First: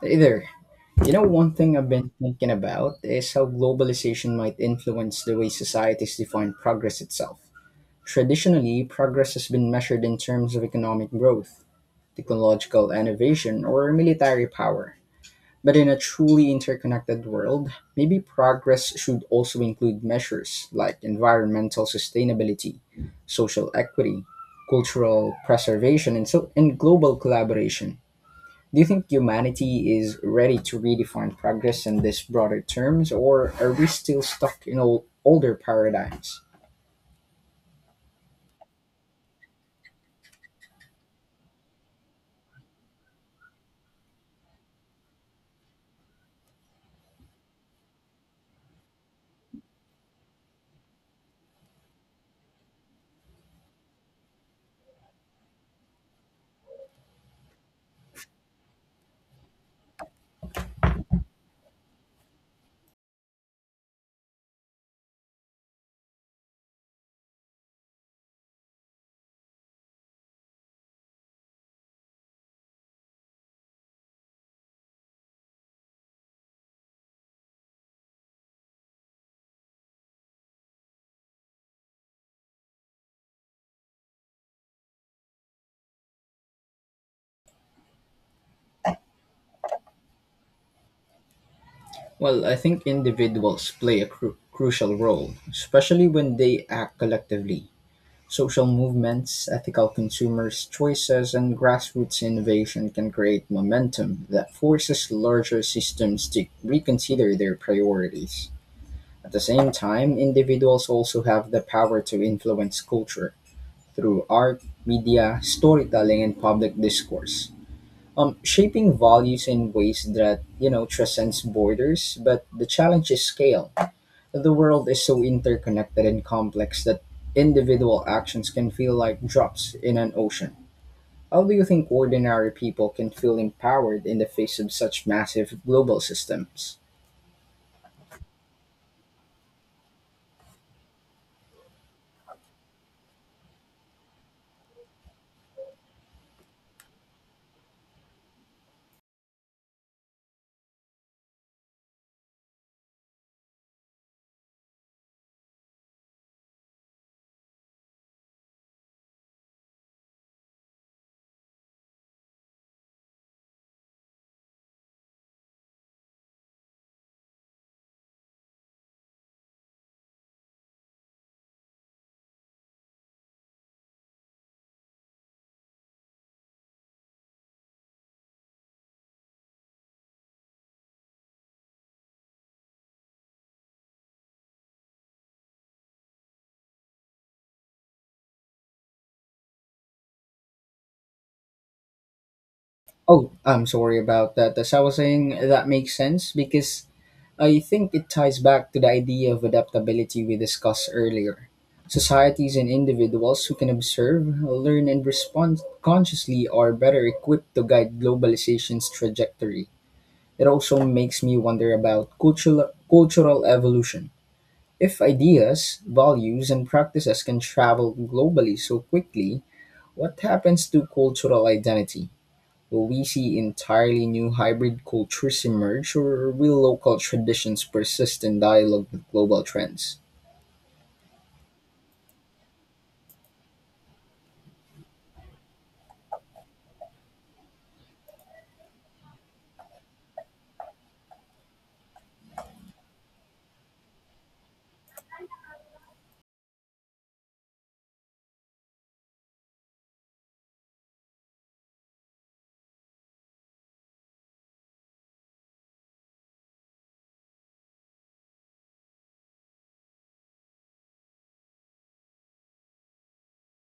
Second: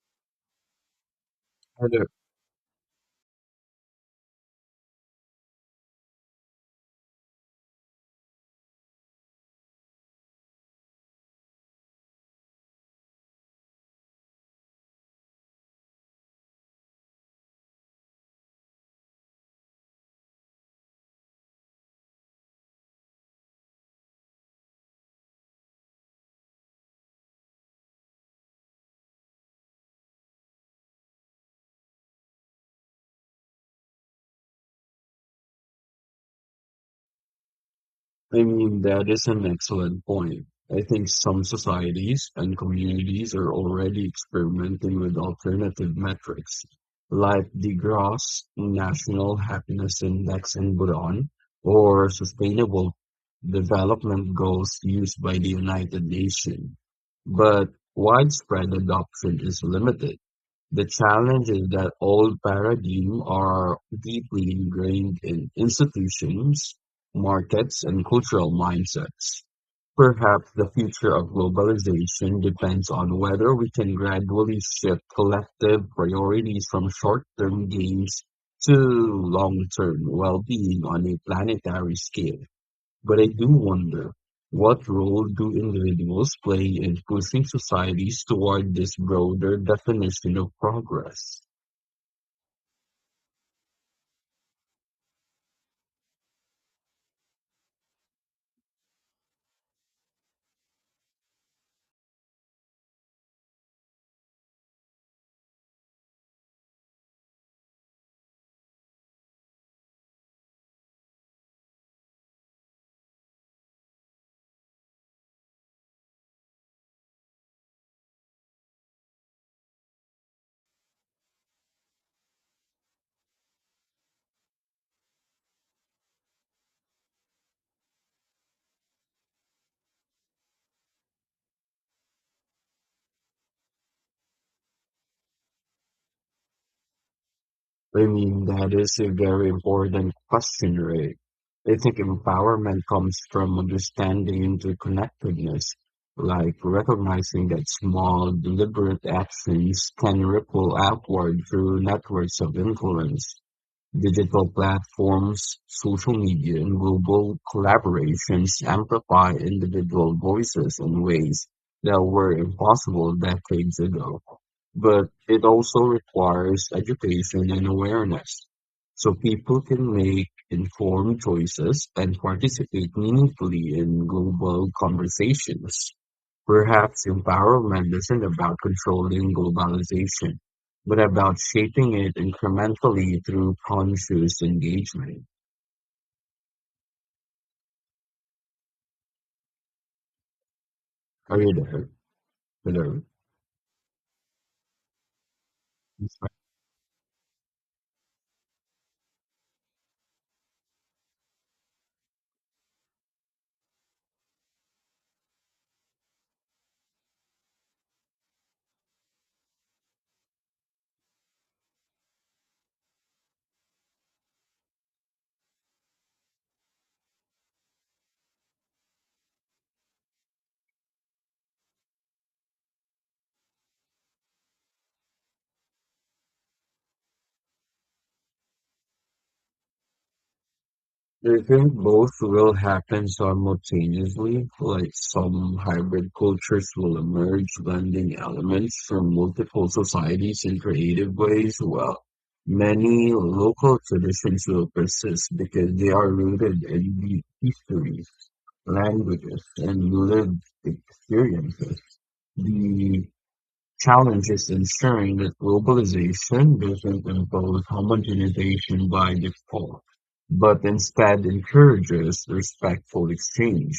Hey there. You know, one thing I've Uh, been thinking about is how globalization might influence the way societies define progress itself. Traditionally, progress has been measured in terms of economic growth, technological innovation, or military power. But in a truly interconnected world, maybe progress should also include measures like environmental sustainability, social equity, cultural preservation, and global collaboration. Do you think humanity is ready to redefine progress in these broader terms, or are we still stuck in older paradigms? I mean, that is an excellent point. I think some societies and communities are already experimenting with alternative metrics, like the Gross National Happiness Index in Bhutan or Sustainable Development Goals used by the United Nations. But widespread adoption is limited. The challenge is that old paradigms are deeply ingrained in institutions, markets, and cultural mindsets. Perhaps the future of globalization depends on whether we can gradually shift collective priorities from short-term gains to long-term well-being on a planetary scale. But I do wonder, what role do individuals play in pushing societies toward this broader definition of progress? Well, I think individuals play a crucial role, especially when they act collectively. Social movements, ethical consumers' choices, and grassroots innovation can create momentum that forces larger systems to reconsider their priorities. At the same time, individuals also have the power to influence culture through art, media, storytelling, and public discourse. Shaping values in ways that transcends borders, but the challenge is scale. The world is so interconnected and complex that individual actions can feel like drops in an ocean. How do you think ordinary people can feel empowered in the face of such massive global systems? I mean, that is a very important question, right? I think empowerment comes from understanding interconnectedness, like recognizing that small, deliberate actions can ripple outward through networks of influence. Digital platforms, social media, and global collaborations amplify individual voices in ways that were impossible decades ago. But it also requires education and awareness so people can make informed choices and participate meaningfully in global conversations. Perhaps empowerment isn't about controlling globalization, but about shaping it incrementally through conscious engagement. Are you there? Hello? Oh, I'm sorry about that. As I was saying, that makes sense because I think it ties back to the idea of adaptability we discussed earlier. Societies and individuals who can observe, learn, and respond consciously are better equipped to guide globalization's trajectory. It also makes me wonder about cultural evolution. If ideas, values, and practices can travel globally so quickly, what happens to cultural identity? Will we see entirely new hybrid cultures emerge, or will local traditions persist in dialogue with global trends? Do you think both will happen simultaneously, like some hybrid cultures will emerge, blending elements from multiple societies in creative ways? Well, many local traditions will persist because they are rooted in deep history, languages and lived experiences. The challenge is ensuring that globalization doesn't impose homogenization by default, but instead encourages respectful exchange.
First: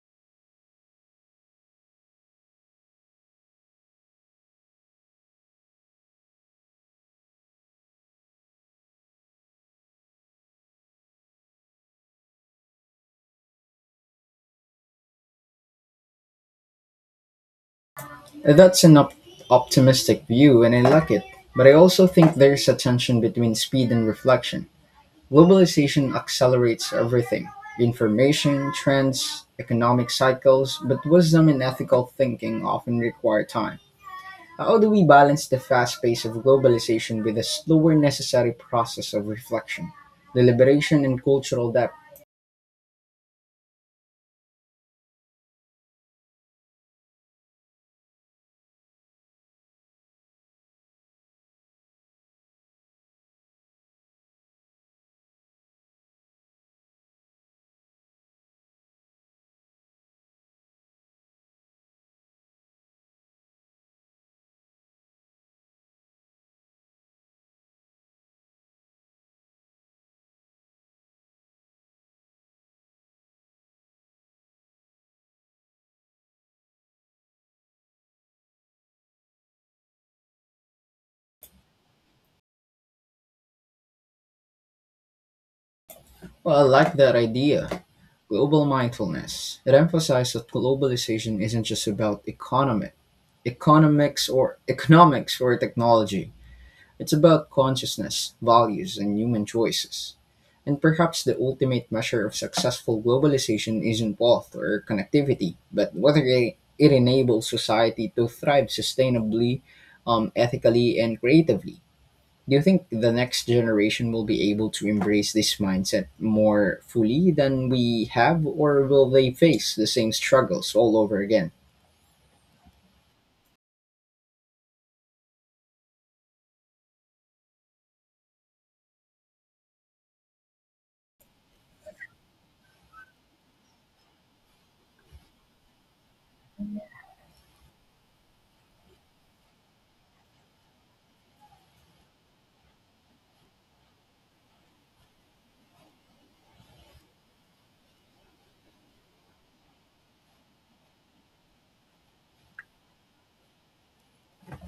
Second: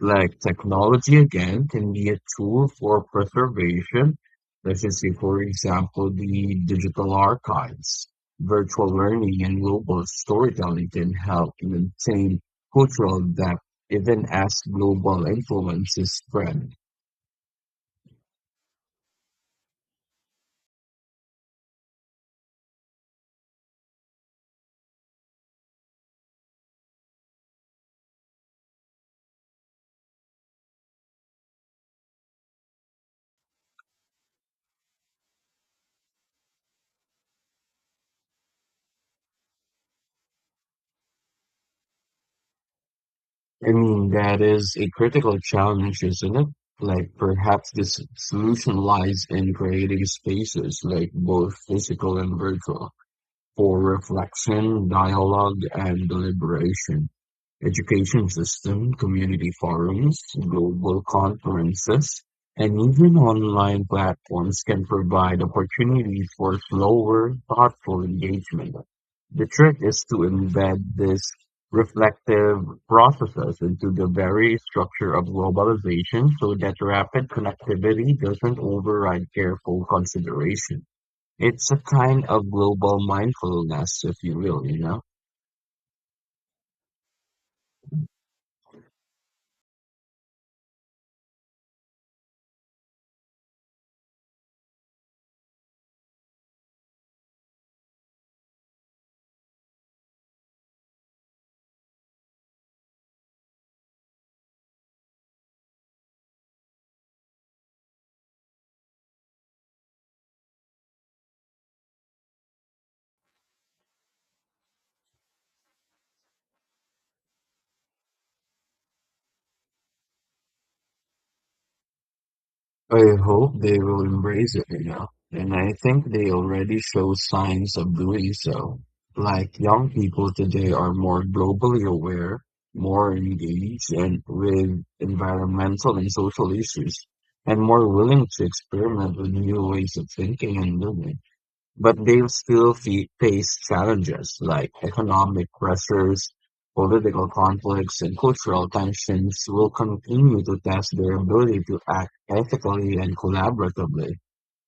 Like technology again can be a tool for preservation. Let's just say, for example, the digital archives. Virtual learning and global storytelling can help maintain cultural depth even as global influences spread. That's an optimistic view, and I like it. But I also think there's a tension between speed and reflection. Globalization accelerates everything: information, trends, economic cycles, but wisdom and ethical thinking often require time. How do we balance the fast pace of globalization with the slower necessary process of reflection, deliberation, and cultural depth? I mean, that is a critical challenge, isn't it? Like, perhaps the solution lies in creating spaces, like both physical and virtual, for reflection, dialogue, and deliberation. Education system, community forums, global conferences, and even online platforms can provide opportunities for slower, thoughtful engagement. The trick is to embed these reflective processes into the very structure of globalization so that rapid connectivity doesn't override careful consideration. It's a kind of global mindfulness, if you will, you know? Well, I like that idea. Global mindfulness. It emphasizes that globalization isn't just about economics or technology. It's about consciousness, values, and human choices. And perhaps the ultimate measure of successful globalization isn't wealth or connectivity, but whether it enables society to thrive sustainably, ethically, and creatively. Do you think the next generation will be able to embrace this mindset more fully than we have, or will they face the same struggles all over again? I hope they will embrace it enough, and I think they already show signs of doing so. Like young people today are more globally aware, more engaged and with environmental and social issues, and more willing to experiment with new ways of thinking and living. But they'll still fe face challenges like economic pressures, political conflicts, and cultural tensions will continue to test their ability to act ethically and collaboratively.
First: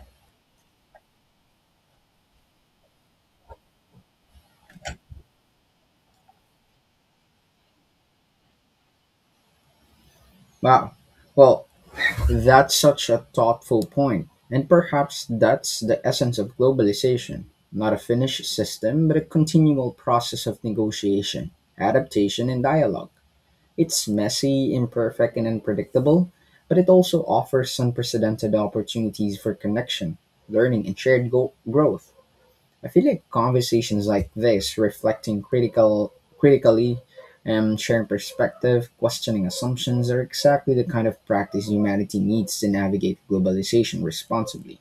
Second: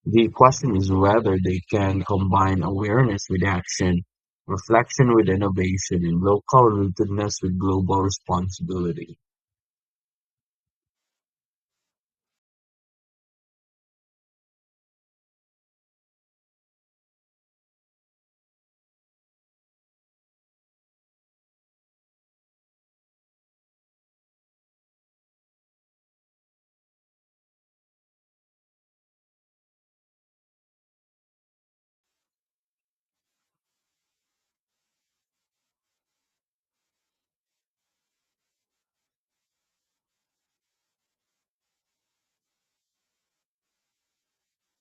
The question is whether they can combine awareness with action, reflection with innovation, and local rootedness with global responsibility. Wow. Well, that's such a thoughtful point, and perhaps that's the essence of globalization: not a finished system, but a continual process of negotiation, adaptation, and dialogue. It's messy, imperfect, and unpredictable, but it also offers unprecedented opportunities for connection, learning, and shared growth. I feel like conversations like this, reflecting critically and sharing perspective, questioning assumptions, are exactly the kind of practice humanity needs to navigate globalization responsibly.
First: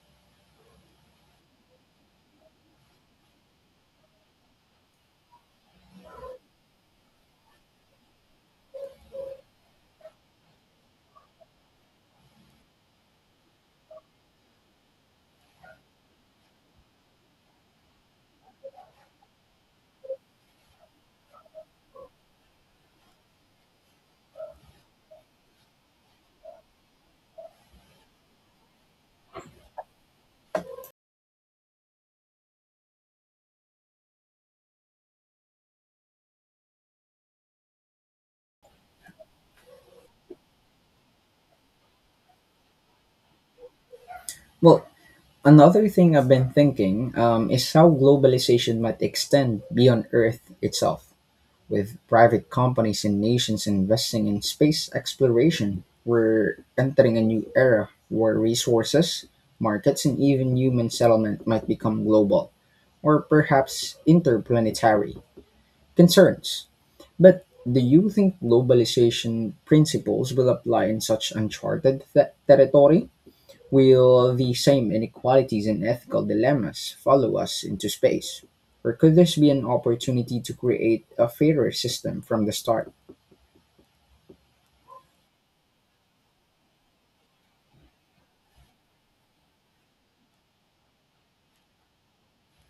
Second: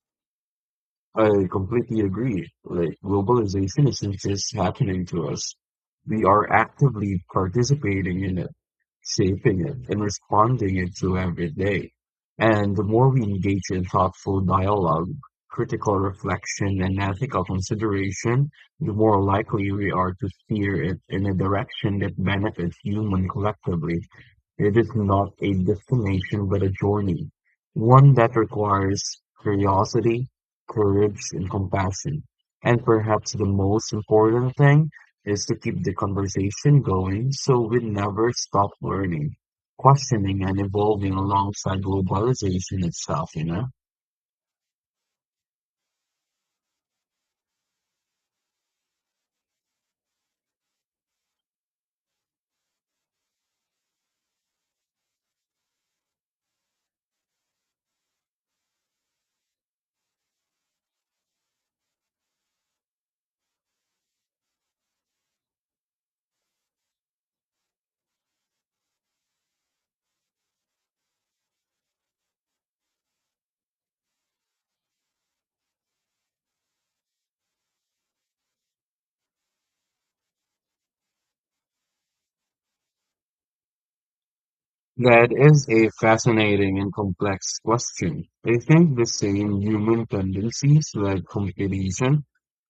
I completely agree. Like globalization isn't just happening to us. We are actively participating in it shaping it, and responding it to every day. And the more we engage in thoughtful dialogue, critical reflection, and ethical consideration, the more likely we are to steer it in a direction that benefits human collectively. It is not a destination but a journey, one that requires curiosity, courage, and compassion. And perhaps the most important thing is to keep the conversation going so we never stop learning, questioning, and evolving alongside globalization itself, you know? Well, another thing I've been thinking is how globalization might extend beyond Earth itself. With private companies and nations investing in space exploration, we're entering a new era where resources, markets, and even human settlement might become global or perhaps interplanetary concerns. But do you think globalization principles will apply in such uncharted territory? Will the same inequalities and ethical dilemmas follow us into space? Or could this be an opportunity to create a fairer system from the start? That is a fascinating and complex question. I think the same human tendencies like competition,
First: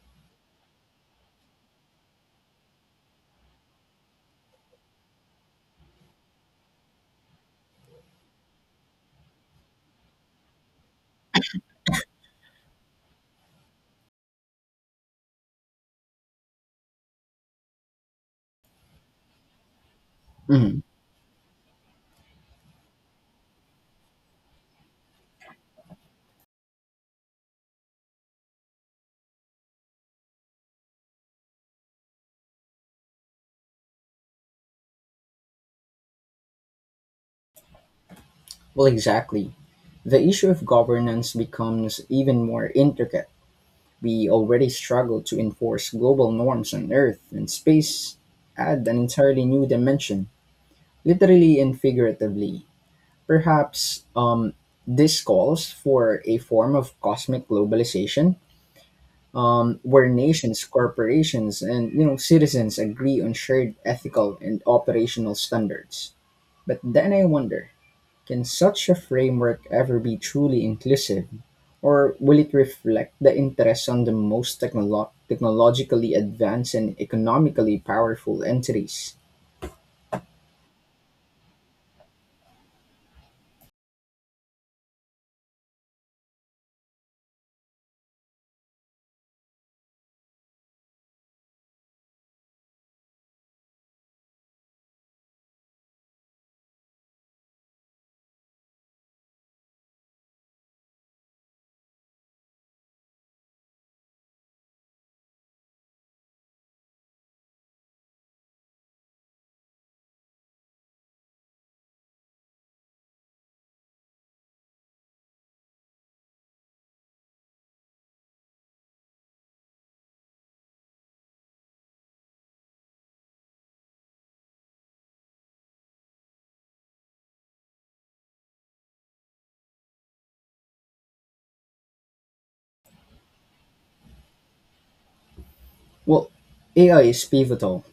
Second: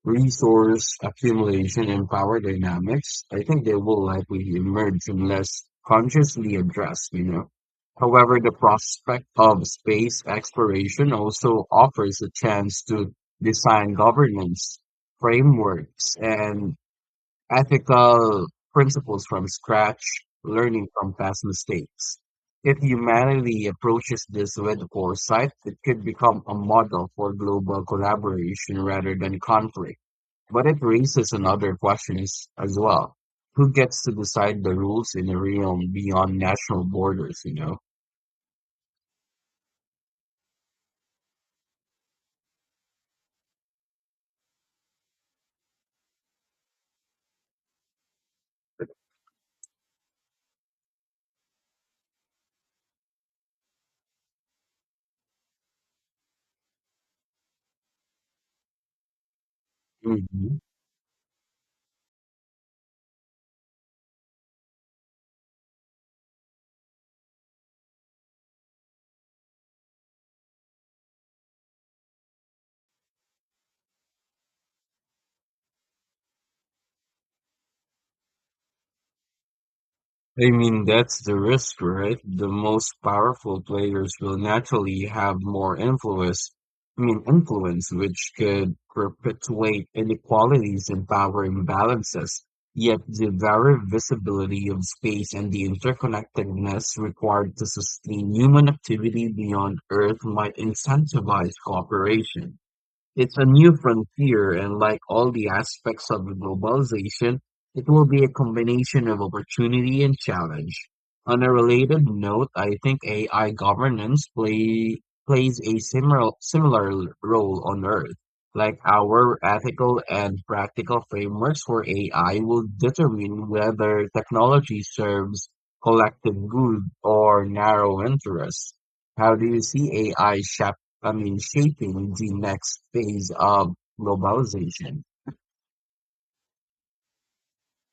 resource accumulation, and power dynamics, I think they will likely emerge unless consciously addressed, you know. However, the prospect of space exploration also offers a chance to design governance frameworks and ethical principles from scratch, Mhm. learning from past mistakes. If humanity approaches this with foresight, it could become a model for global collaboration rather than conflict. But it raises another question as well. Who gets to decide the rules in a realm beyond national borders, you know? Well, exactly. The issue of governance becomes even more intricate. We already struggle to enforce global norms on Earth, and space add an entirely new dimension, literally and figuratively. Perhaps this calls for a form of cosmic globalization, where Mhm. nations, corporations, and citizens agree on shared ethical and operational standards. But then I wonder, can such a framework ever be truly inclusive, or will it reflect the interests on the most technologically advanced and economically powerful entities? I mean, that's the risk, right? The most powerful players will naturally have more influence, I mean, influence, which could perpetuate inequalities and power imbalances. Yet the very visibility of space and the interconnectedness required to sustain human activity beyond Earth might incentivize cooperation. It's a new frontier, and like all the aspects of globalization, it will be a combination of opportunity and challenge. On a related note, I think AI governance plays a similar role on Earth. Like our ethical and practical frameworks for AI will determine whether technology serves collective good or narrow interests. How do you see AI shaping? I mean, shaping the next phase of globalization. Well, AI is pivotal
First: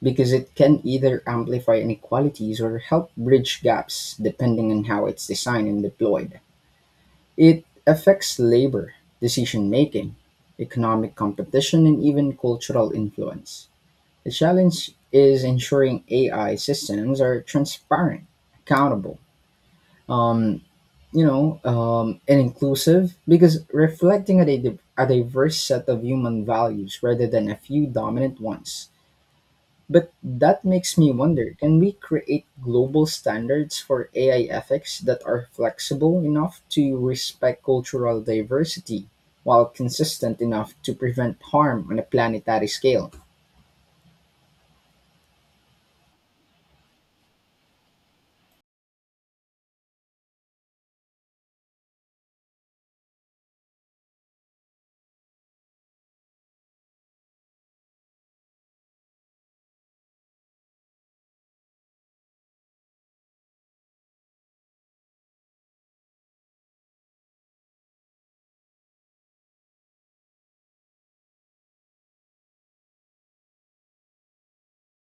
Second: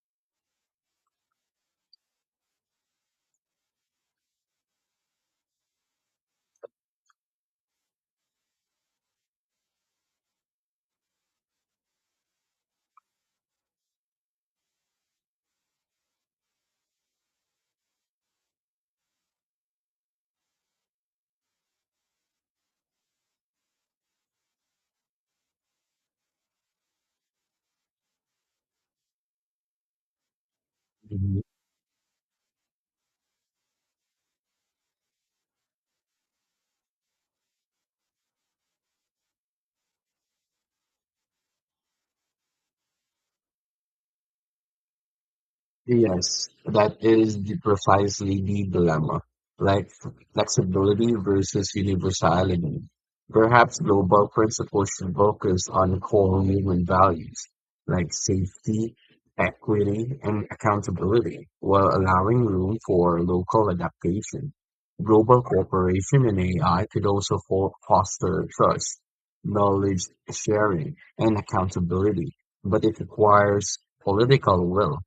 because it can either amplify inequalities or help bridge gaps depending on how it's designed and deployed. It affects labor, decision-making, economic competition and even cultural influence. The challenge is ensuring AI systems are transparent, accountable, um, and inclusive because reflecting at a diverse set of human values rather than a few dominant ones. But that makes me wonder, can we create global standards for AI ethics that are flexible enough to respect cultural diversity while consistent enough to prevent harm on a planetary scale? Yes, that is the precisely the dilemma, like flexibility versus universality. Perhaps global principles should focus on core human values like safety, equity, and accountability, while allowing room for local adaptation. Global cooperation in AI could also foster trust, knowledge sharing, and accountability, but it requires political will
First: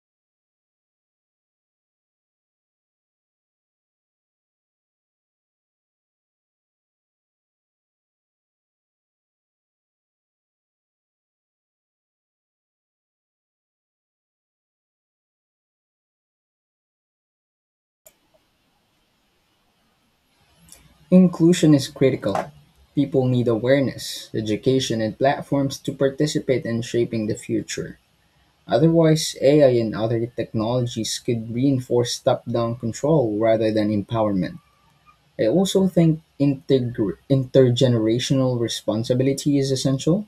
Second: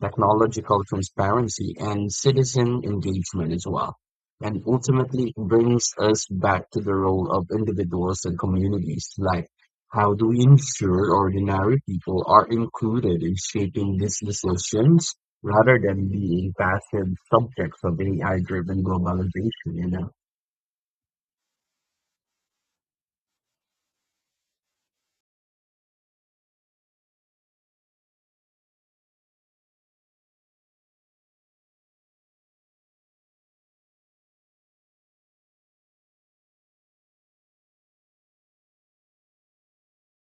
technological transparency and citizen engagement as well. And ultimately, it brings us back to the role of individuals and communities. Like, how do we ensure ordinary people are included in shaping these decisions rather than being passive subjects of AI driven globalization? You know, Inclusion is critical. People need awareness, education, and platforms to participate in shaping the future. Otherwise, AI and other technologies could reinforce top down control rather than empowerment. I also think intergenerational responsibility is essential.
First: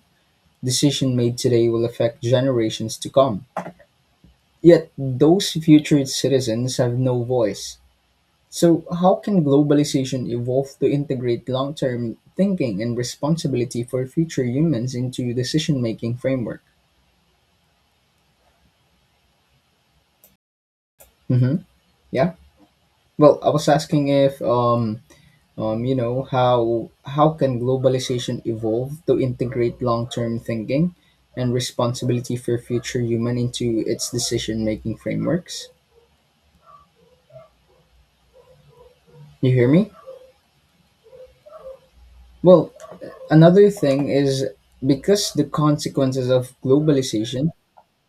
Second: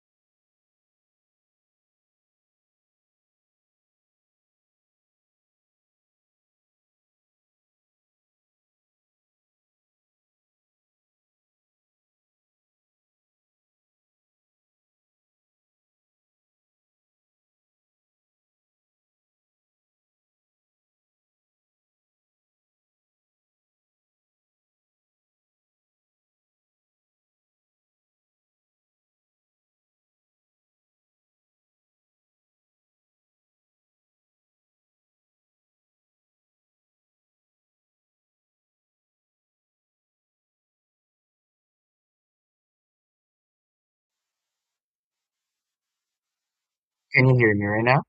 Decision made today will affect generations to come. Yet those future citizens have no voice. So how can globalization evolve to integrate long-term thinking and responsibility for future humans into decision-making framework? hmm Yeah. Well, I was asking if how can globalization evolve to integrate long-term thinking and responsibility for future human into its decision-making frameworks? You hear me? Well, another thing is because the consequences of can you globalization. hear me right now?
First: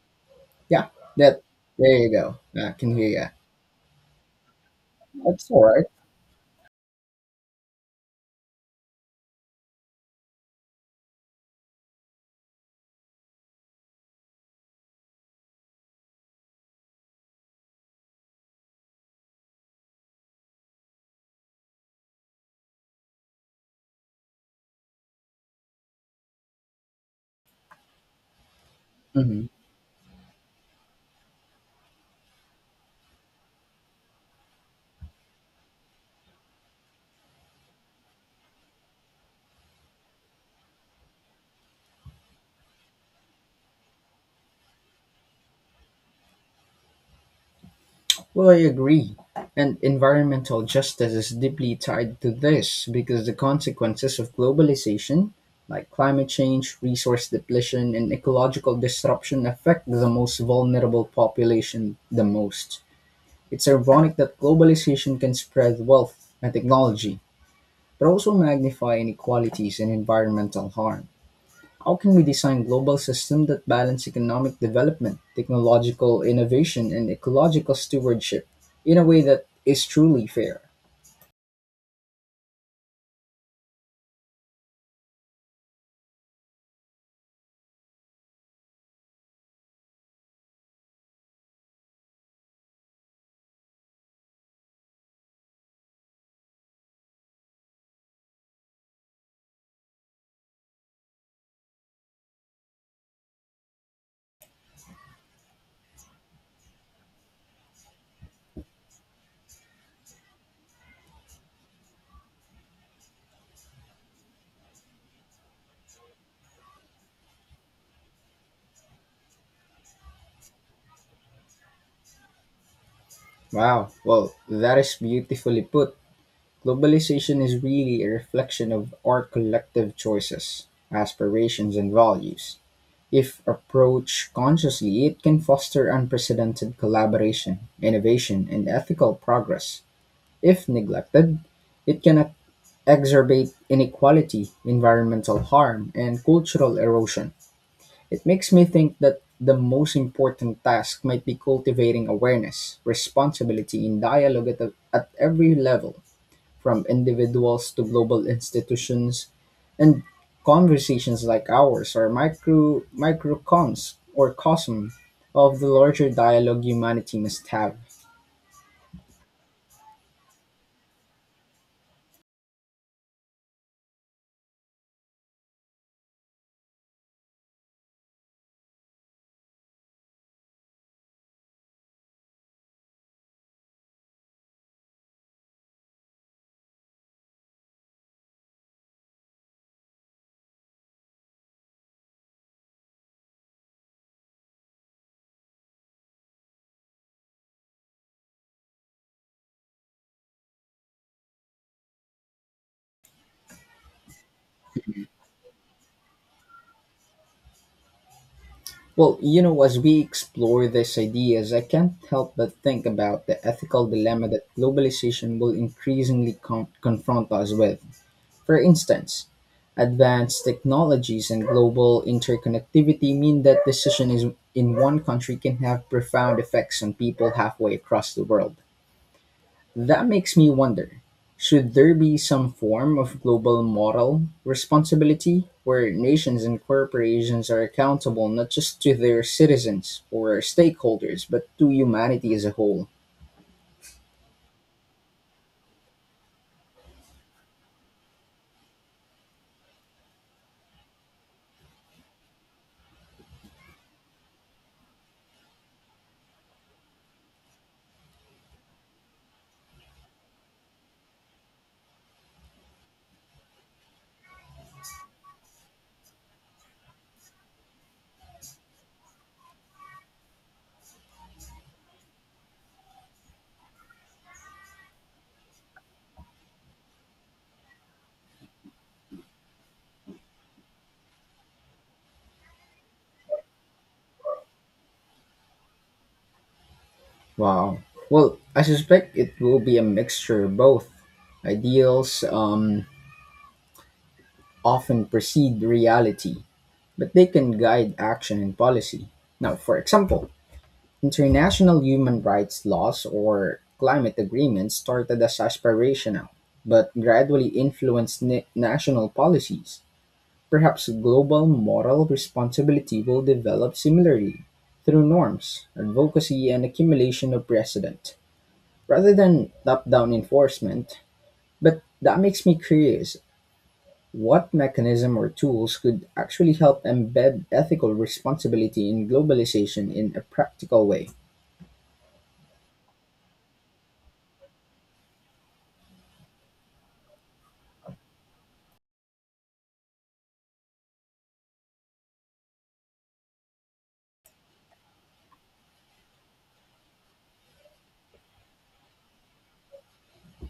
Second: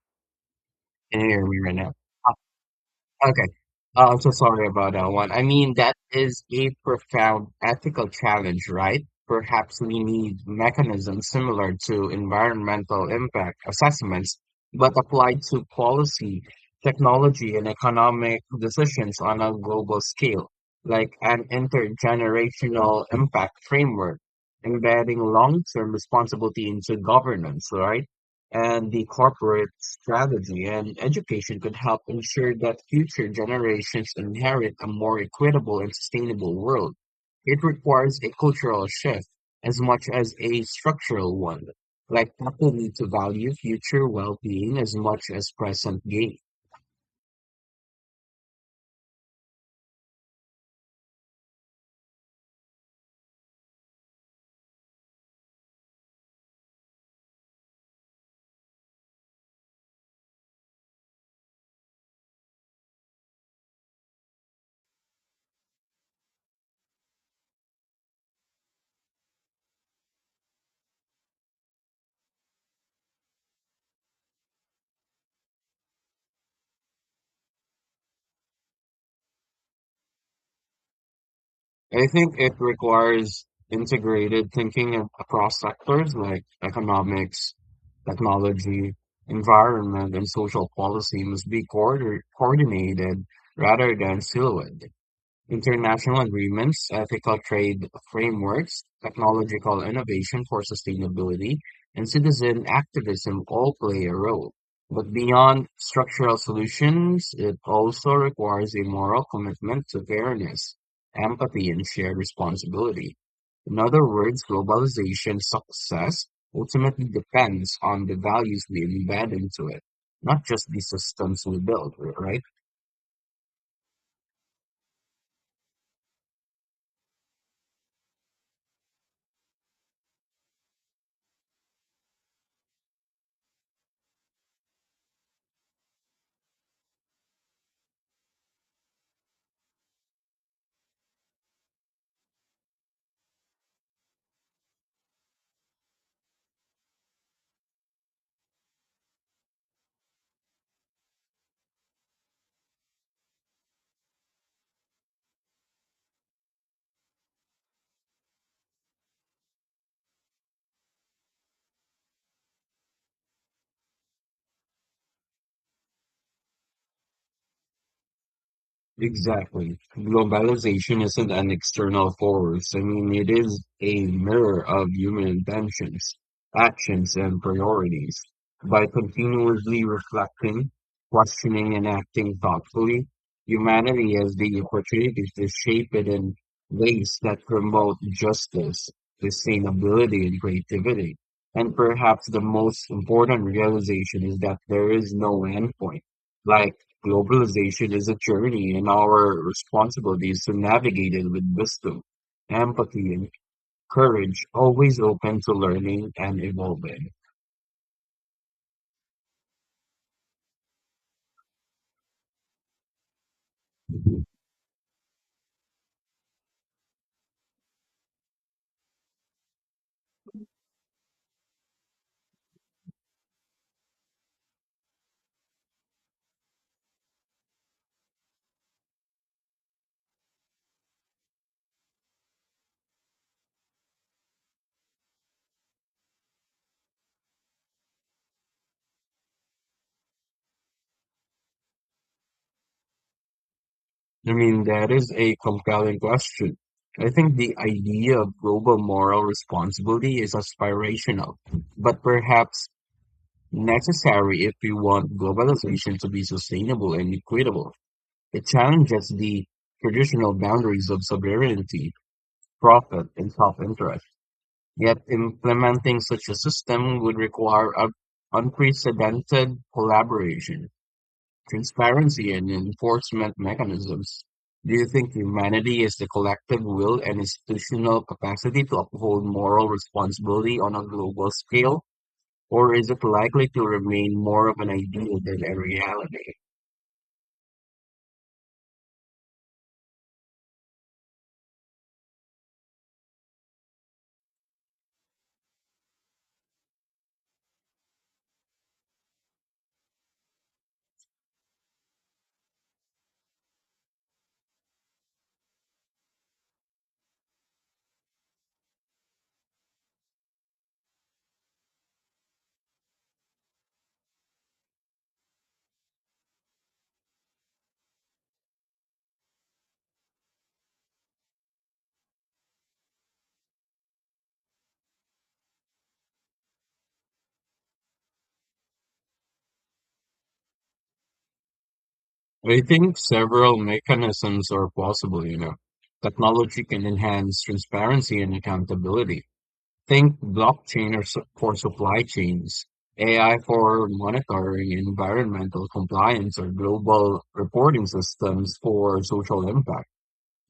Yeah, Can you that hear me right now? there you go. I can hear you. Okay. I'm so sorry about that one. I That's all mean, right. that is a profound ethical challenge, right? Perhaps we need mechanisms similar to environmental impact assessments, but applied to policy, technology, and economic decisions on a global scale, like an intergenerational impact framework, embedding long-term responsibility into governance, right? And the Mhm. corporate strategy and education could help ensure that future generations inherit a more equitable and sustainable world. It requires a cultural shift as much as a structural one, like people need to value future well-being as much as present gain. Well, I agree. And environmental justice is deeply tied to this because the consequences of globalization, like climate change, resource depletion, and ecological disruption, affect the most vulnerable population the most. It's ironic that globalization can spread wealth and technology, but also magnify inequalities and environmental harm. How can we design global systems that balance economic development, technological innovation, and ecological stewardship in a way that is truly fair? I think it requires integrated thinking across sectors like economics, technology, environment, and social policy must be coordinated rather than siloed. International agreements, ethical trade frameworks, technological innovation for sustainability, and citizen activism all play a role. But beyond structural solutions, it also requires a moral commitment to fairness, empathy, and shared responsibility. In other words, globalization success ultimately depends on the values we embed into it, not just the systems we build, right? Wow, well, that is beautifully put. Globalization is really a reflection of our collective choices, aspirations, and values. If approached consciously, it can foster unprecedented collaboration, innovation, and ethical progress. If neglected, it can exacerbate inequality, environmental harm, and cultural erosion. It makes me think that the most important task might be cultivating awareness, responsibility, and dialogue at every level, from individuals to global institutions. And conversations like ours are microcons or cosm of the larger dialogue humanity must have. Exactly. Globalization isn't an external force. I mean, it is a mirror of human intentions, actions, and priorities. By continuously reflecting, questioning, and acting thoughtfully, humanity has the opportunity to shape it in ways that promote justice, sustainability, and creativity. And perhaps the most important realization is that there is no endpoint. Like, globalization is a journey, and our responsibility is to navigate it with wisdom, empathy, and courage, always open to learning and evolving. Well, you know, as we explore these ideas, I can't help but think about the ethical dilemma that globalization will increasingly confront us with. For instance, advanced technologies and global interconnectivity mean that decision is in one country can have profound effects on people halfway across the world. That makes me wonder, should there be some form of global moral responsibility where nations and corporations are accountable not just to their citizens or stakeholders, but to humanity as a whole? I mean, that is a compelling question. I think the idea of global moral responsibility is aspirational, but perhaps necessary if we want globalization to be sustainable and equitable. It challenges the traditional boundaries of sovereignty, profit, and self-interest. Yet implementing such a system would require unprecedented collaboration, transparency, and enforcement mechanisms. Do you think humanity has the collective will and institutional capacity to uphold moral responsibility on a global scale? Or is it likely to remain more of an ideal than a reality? Wow. Well, I suspect it will be a mixture of both. Ideals often precede reality, but they can guide action and policy. Now, for example, international human rights laws or climate agreements started as aspirational, but gradually influenced national policies. Perhaps global moral responsibility will develop similarly through norms, advocacy, and accumulation of precedent, rather than top down enforcement. But that makes me curious, what mechanism or tools could actually help embed ethical responsibility in globalization in a practical way? I think several mechanisms are possible, you know. Technology can enhance transparency and accountability. Think blockchain or for supply chains, AI for monitoring environmental compliance, or global reporting systems for social impact.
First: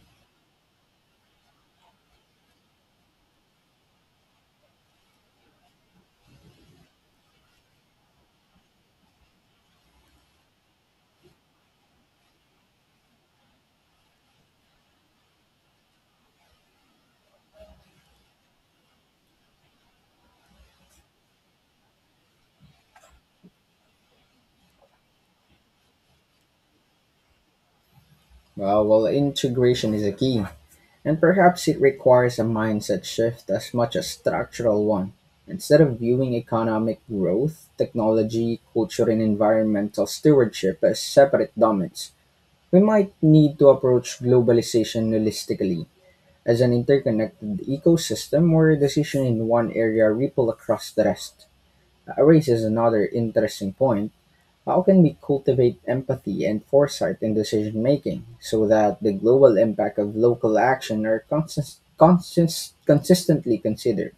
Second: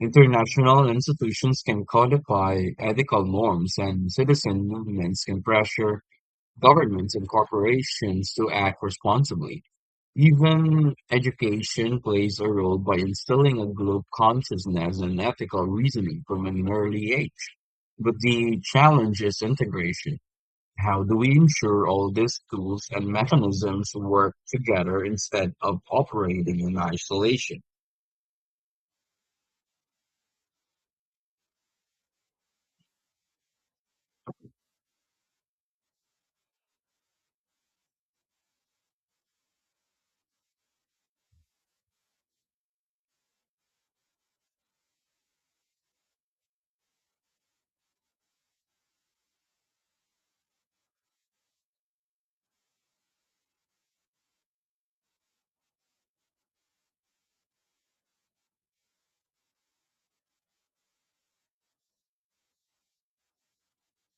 International institutions can codify ethical norms, and citizen movements can pressure governments and corporations to act responsibly. Even education plays a role by instilling a global consciousness and ethical reasoning from an early age. But the challenge is integration. How do we ensure all these tools and mechanisms work together instead of operating in isolation? Well, integration is a key, and perhaps it requires a mindset shift as much as structural one. Instead of viewing economic growth, technology, culture, and environmental stewardship as separate domains, we might need to approach globalization holistically as an interconnected ecosystem where a decision in one area ripple across the rest. Raises another interesting point, how can we cultivate empathy and foresight in decision making so that the global impact of local action are consistently considered?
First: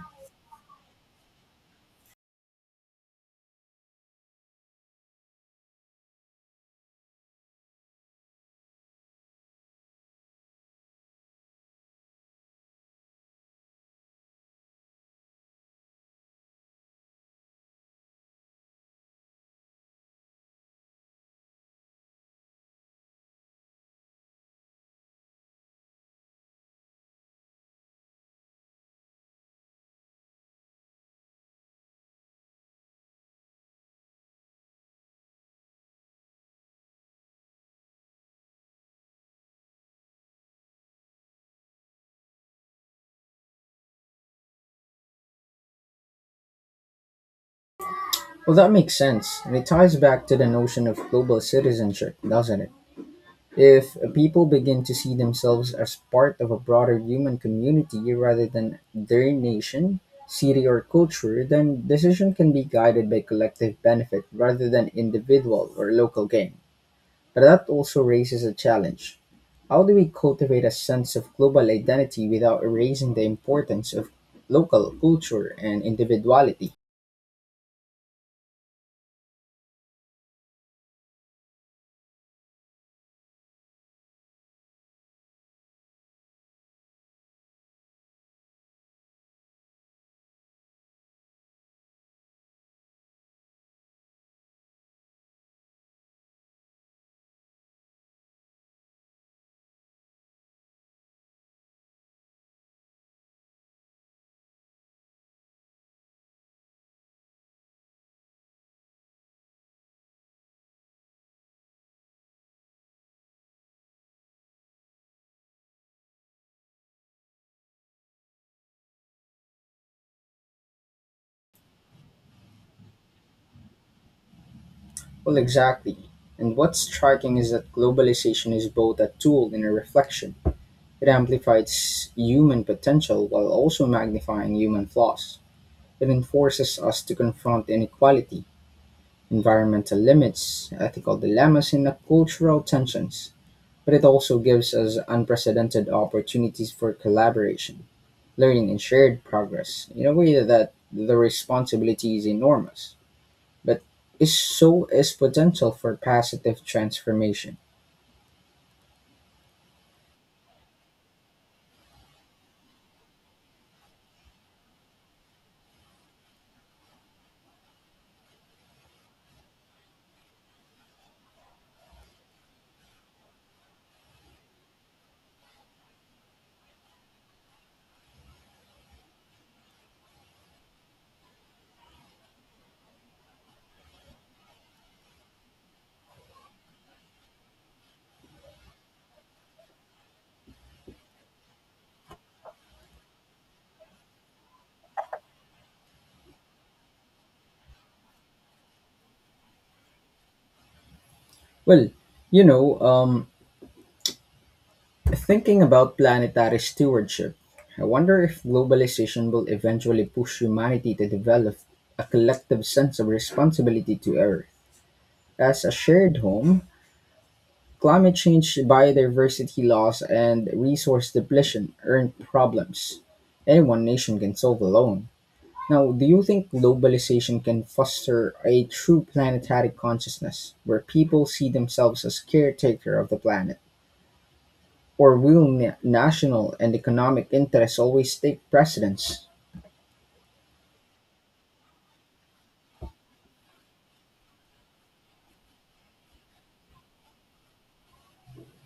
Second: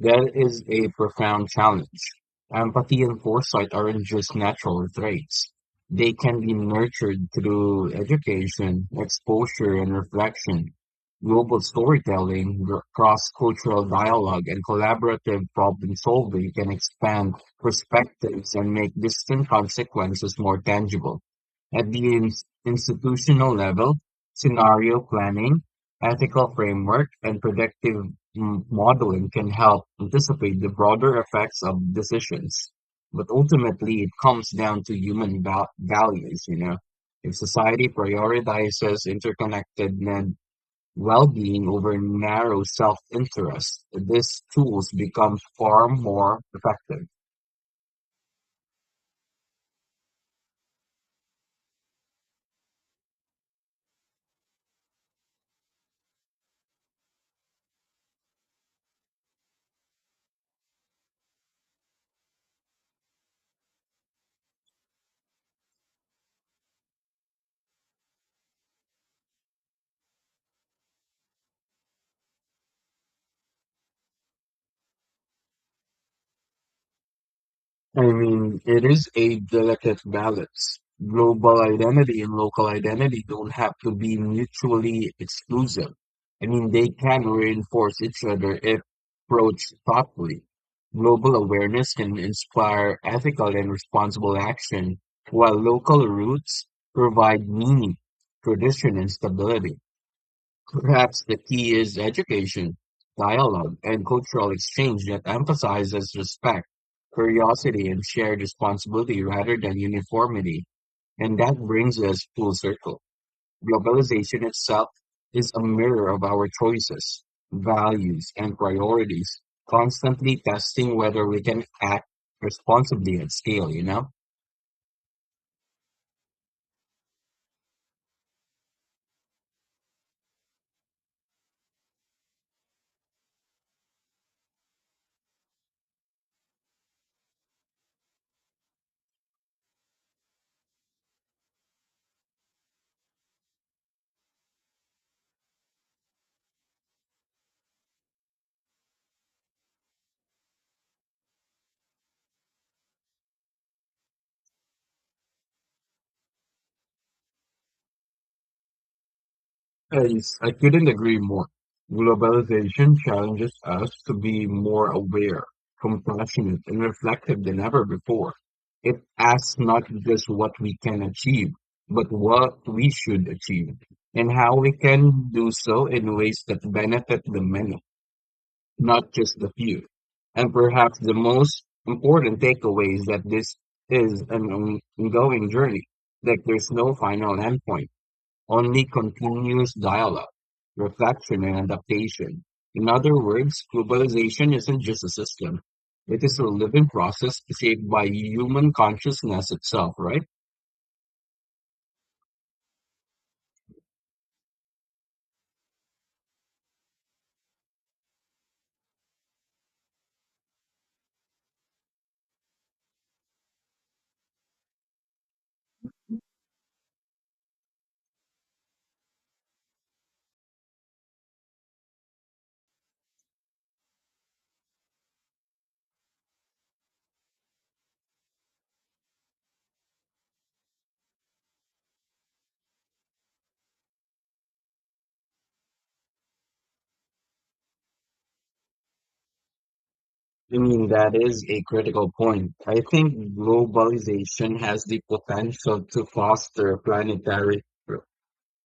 That is a profound challenge. Empathy and foresight aren't just natural traits. They can be nurtured through education, exposure, and reflection, global storytelling, cross cultural dialogue, and collaborative problem solving can expand perspectives and make distant consequences more tangible. At the institutional level, scenario planning, ethical framework and predictive modeling can help anticipate the broader effects of decisions. But ultimately, it comes down to human values, you know. If society prioritizes interconnected and well-being over narrow self-interest, these tools become far more effective. Well, that makes sense, and it ties back to the notion of global citizenship, doesn't it? If people begin to see themselves as part of a broader human community rather than their nation, city, or culture, then decision can be guided by collective benefit rather than individual or local gain. But that also raises a challenge. How do we cultivate a sense of global identity without erasing the importance of local culture and individuality? I mean, it is a delicate balance. Global identity and local identity don't have to be mutually exclusive. I mean, they can reinforce each other if approached thoughtfully. Global awareness can inspire ethical and responsible action, while local roots provide meaning, tradition, and stability. Perhaps the key is education, dialogue, and cultural exchange that emphasizes respect, curiosity, and shared responsibility rather than uniformity. And that brings us full circle. Globalization itself is a mirror of our choices, values, and priorities, constantly testing whether we can act responsibly at scale, you know? Well, exactly. And what's striking is that globalization is both a tool and a reflection. It amplifies human potential while also magnifying human flaws. It enforces us to confront inequality, environmental limits, ethical dilemmas, and cultural tensions. But it also gives us unprecedented opportunities for collaboration, learning, and shared progress in a way that the responsibility is enormous, but is so is potential for positive transformation. Yes, I couldn't agree more. Globalization challenges us to be more aware, compassionate, and reflective than ever before. It asks not just what we can achieve, but what we should achieve, and how we can do so in ways that benefit the many, not just the few. And perhaps the most important takeaway is that this is an ongoing journey, that there's no final endpoint only continuous dialogue, reflection, and adaptation. In other words, globalization isn't just a system, it is a living process shaped by human consciousness itself, right? Well, you know, thinking about planetary stewardship, I wonder if globalization will eventually push humanity to develop a collective sense of responsibility to Earth as a shared home. Climate change, biodiversity loss, and resource depletion aren't problems any one nation can solve alone. Now, do you think globalization can foster a true planetary consciousness where people see themselves as caretaker of the planet? Or will national and economic interests always take precedence? I mean, that is a critical point. I think globalization has the potential to foster planetary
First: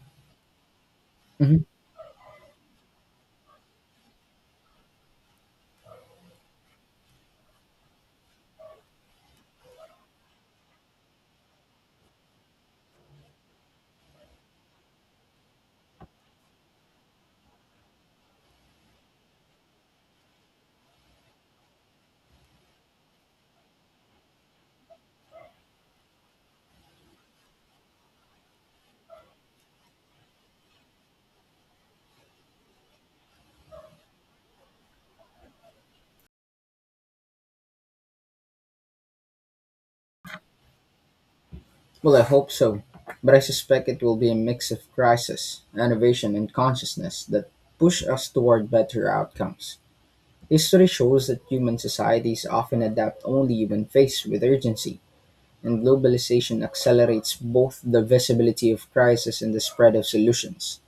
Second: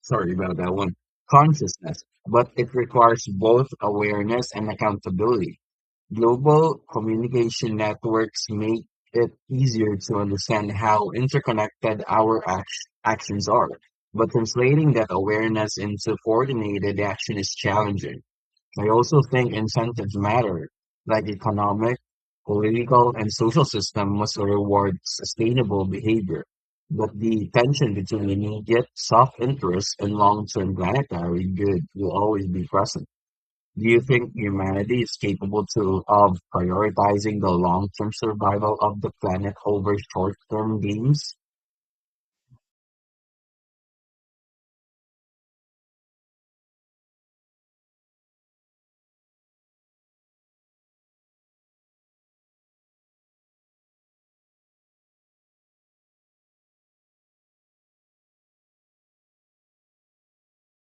Sorry about that one. Mhm. Consciousness, but it requires both awareness and accountability. Global communication networks make it easier to understand how interconnected our actions are, but translating that awareness into coordinated action is challenging. I also think incentives matter, like economic, political, and social system must reward sustainable behavior. But the tension between immediate self-interest and long-term planetary good will always be present. Do you think humanity is capable to of prioritizing the long-term survival of the planet over short-term gains? Well, I hope so, but I suspect it will be a mix of crisis, innovation, and consciousness that push us toward better outcomes. History shows that human societies often adapt only when faced with urgency, and globalization accelerates both the visibility of crisis and the spread of solutions.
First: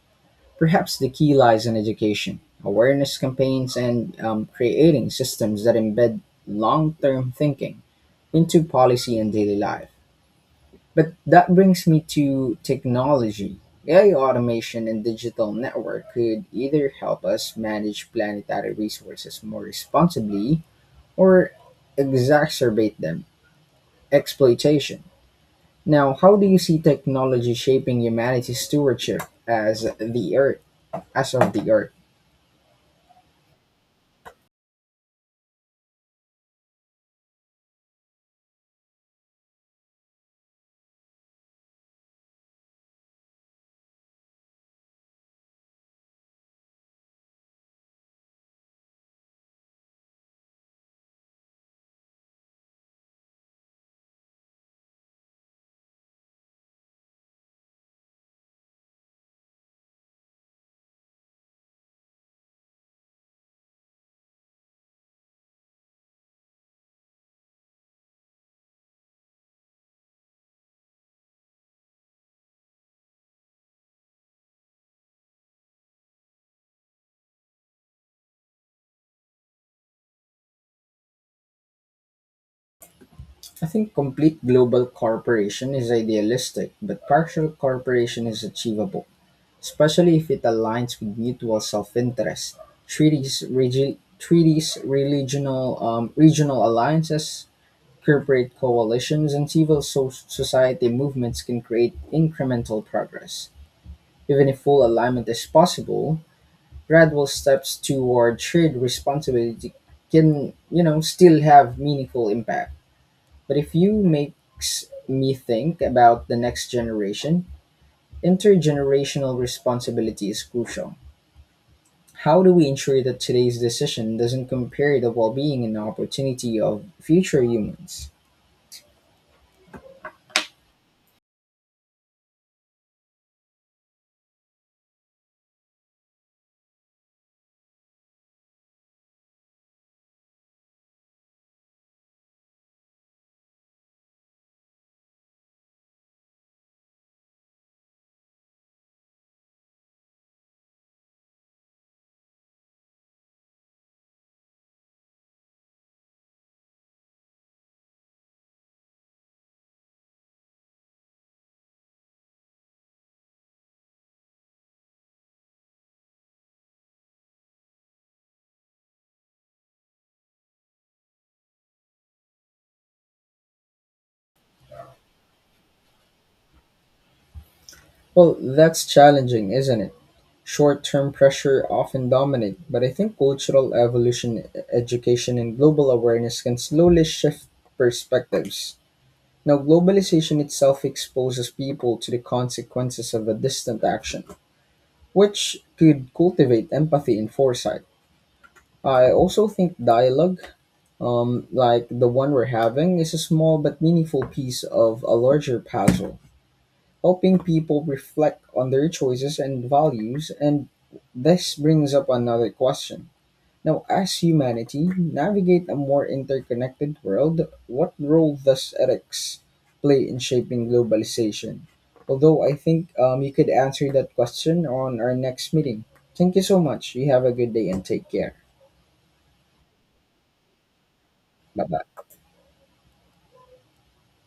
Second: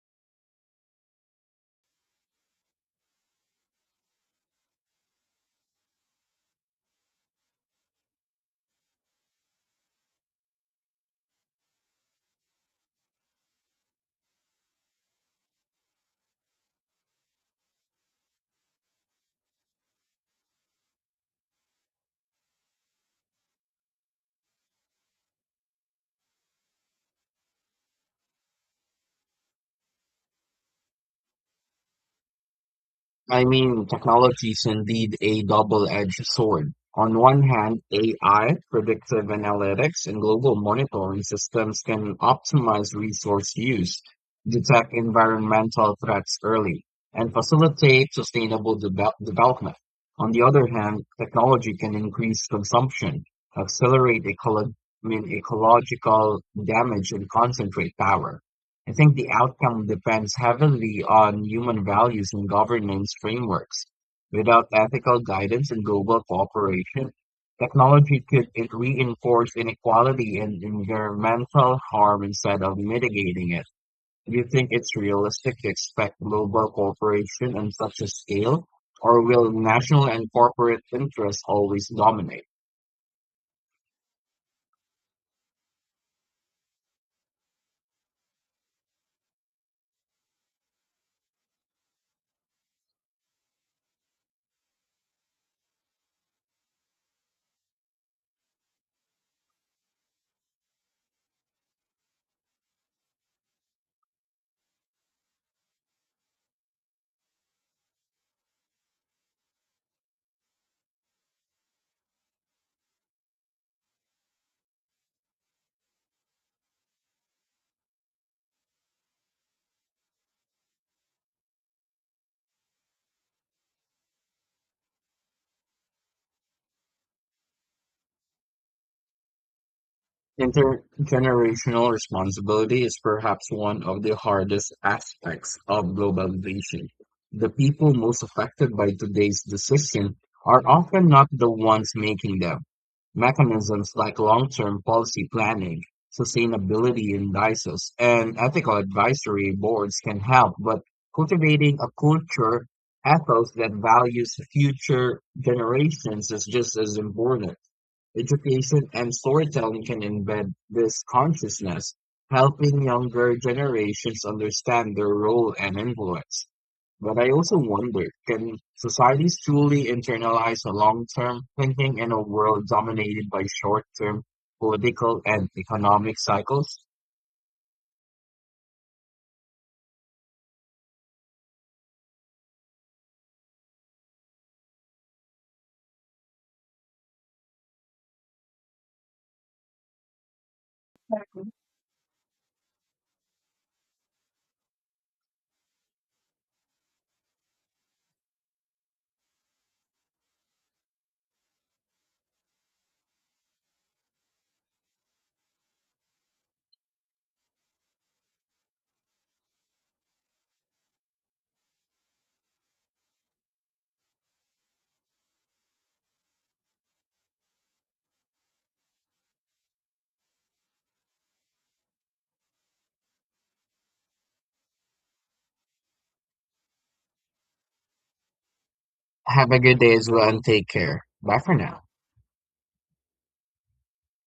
Perhaps the key lies in education, awareness campaigns, and creating systems that embed long term thinking into policy and daily life. But that brings me to technology. AI automation and digital network could either help us manage planetary resources more responsibly or exacerbate them, exploitation. Now, how do you see technology shaping humanity's stewardship as the earth, as of the earth? I mean, technology is indeed a double-edged sword. On one hand, AI, predictive analytics, and global monitoring systems can optimize resource use, detect environmental threats early, and facilitate sustainable development. On the other hand, technology can increase consumption, accelerate I mean, ecological damage, and concentrate power. I think the outcome depends heavily on human values and governance frameworks. Without ethical guidance and global cooperation, technology could reinforce inequality and environmental harm instead of mitigating it. Do you think it's realistic to expect global cooperation on such a scale, or will national and corporate interests always dominate? I think complete global corporation is idealistic, but partial corporation is achievable, especially if it aligns with mutual self-interest. Treaties, regional alliances, corporate coalitions, and civil society movements can create incremental progress. Even if full alignment is possible, gradual steps toward shared responsibility can, you know, still have meaningful impact. But if you makes me think about the next generation, intergenerational responsibility is crucial. How do we ensure that today's decision doesn't compare the well-being and opportunity of future humans? Intergenerational responsibility is perhaps one of the hardest aspects of globalization. The people most affected by today's decision are often not the ones making them. Mechanisms like long-term policy planning, sustainability indices, and ethical advisory boards can help, but cultivating a culture ethos that values future generations is just as important. Education and storytelling can embed this consciousness, helping younger generations understand their role and influence. But I also wonder, can societies truly internalize a long-term thinking in a world dominated by short-term political and economic cycles? Well, that's challenging, isn't it? Short term pressure often dominate, but I think cultural evolution, education, and global awareness can slowly shift perspectives. Now, globalization itself exposes people to the consequences of a distant action, which could cultivate empathy and foresight. I also think dialogue, like the one we're having, is a small but meaningful piece of a larger puzzle helping people reflect on their choices and values. And this brings up another question. Now, as humanity navigate a more interconnected world, what role does ethics play in shaping globalization? Although I think you could answer that question on our next meeting. Thank you so much. You have a good day and take care. Have a good day as well and take care. Bye for Bye now. bye.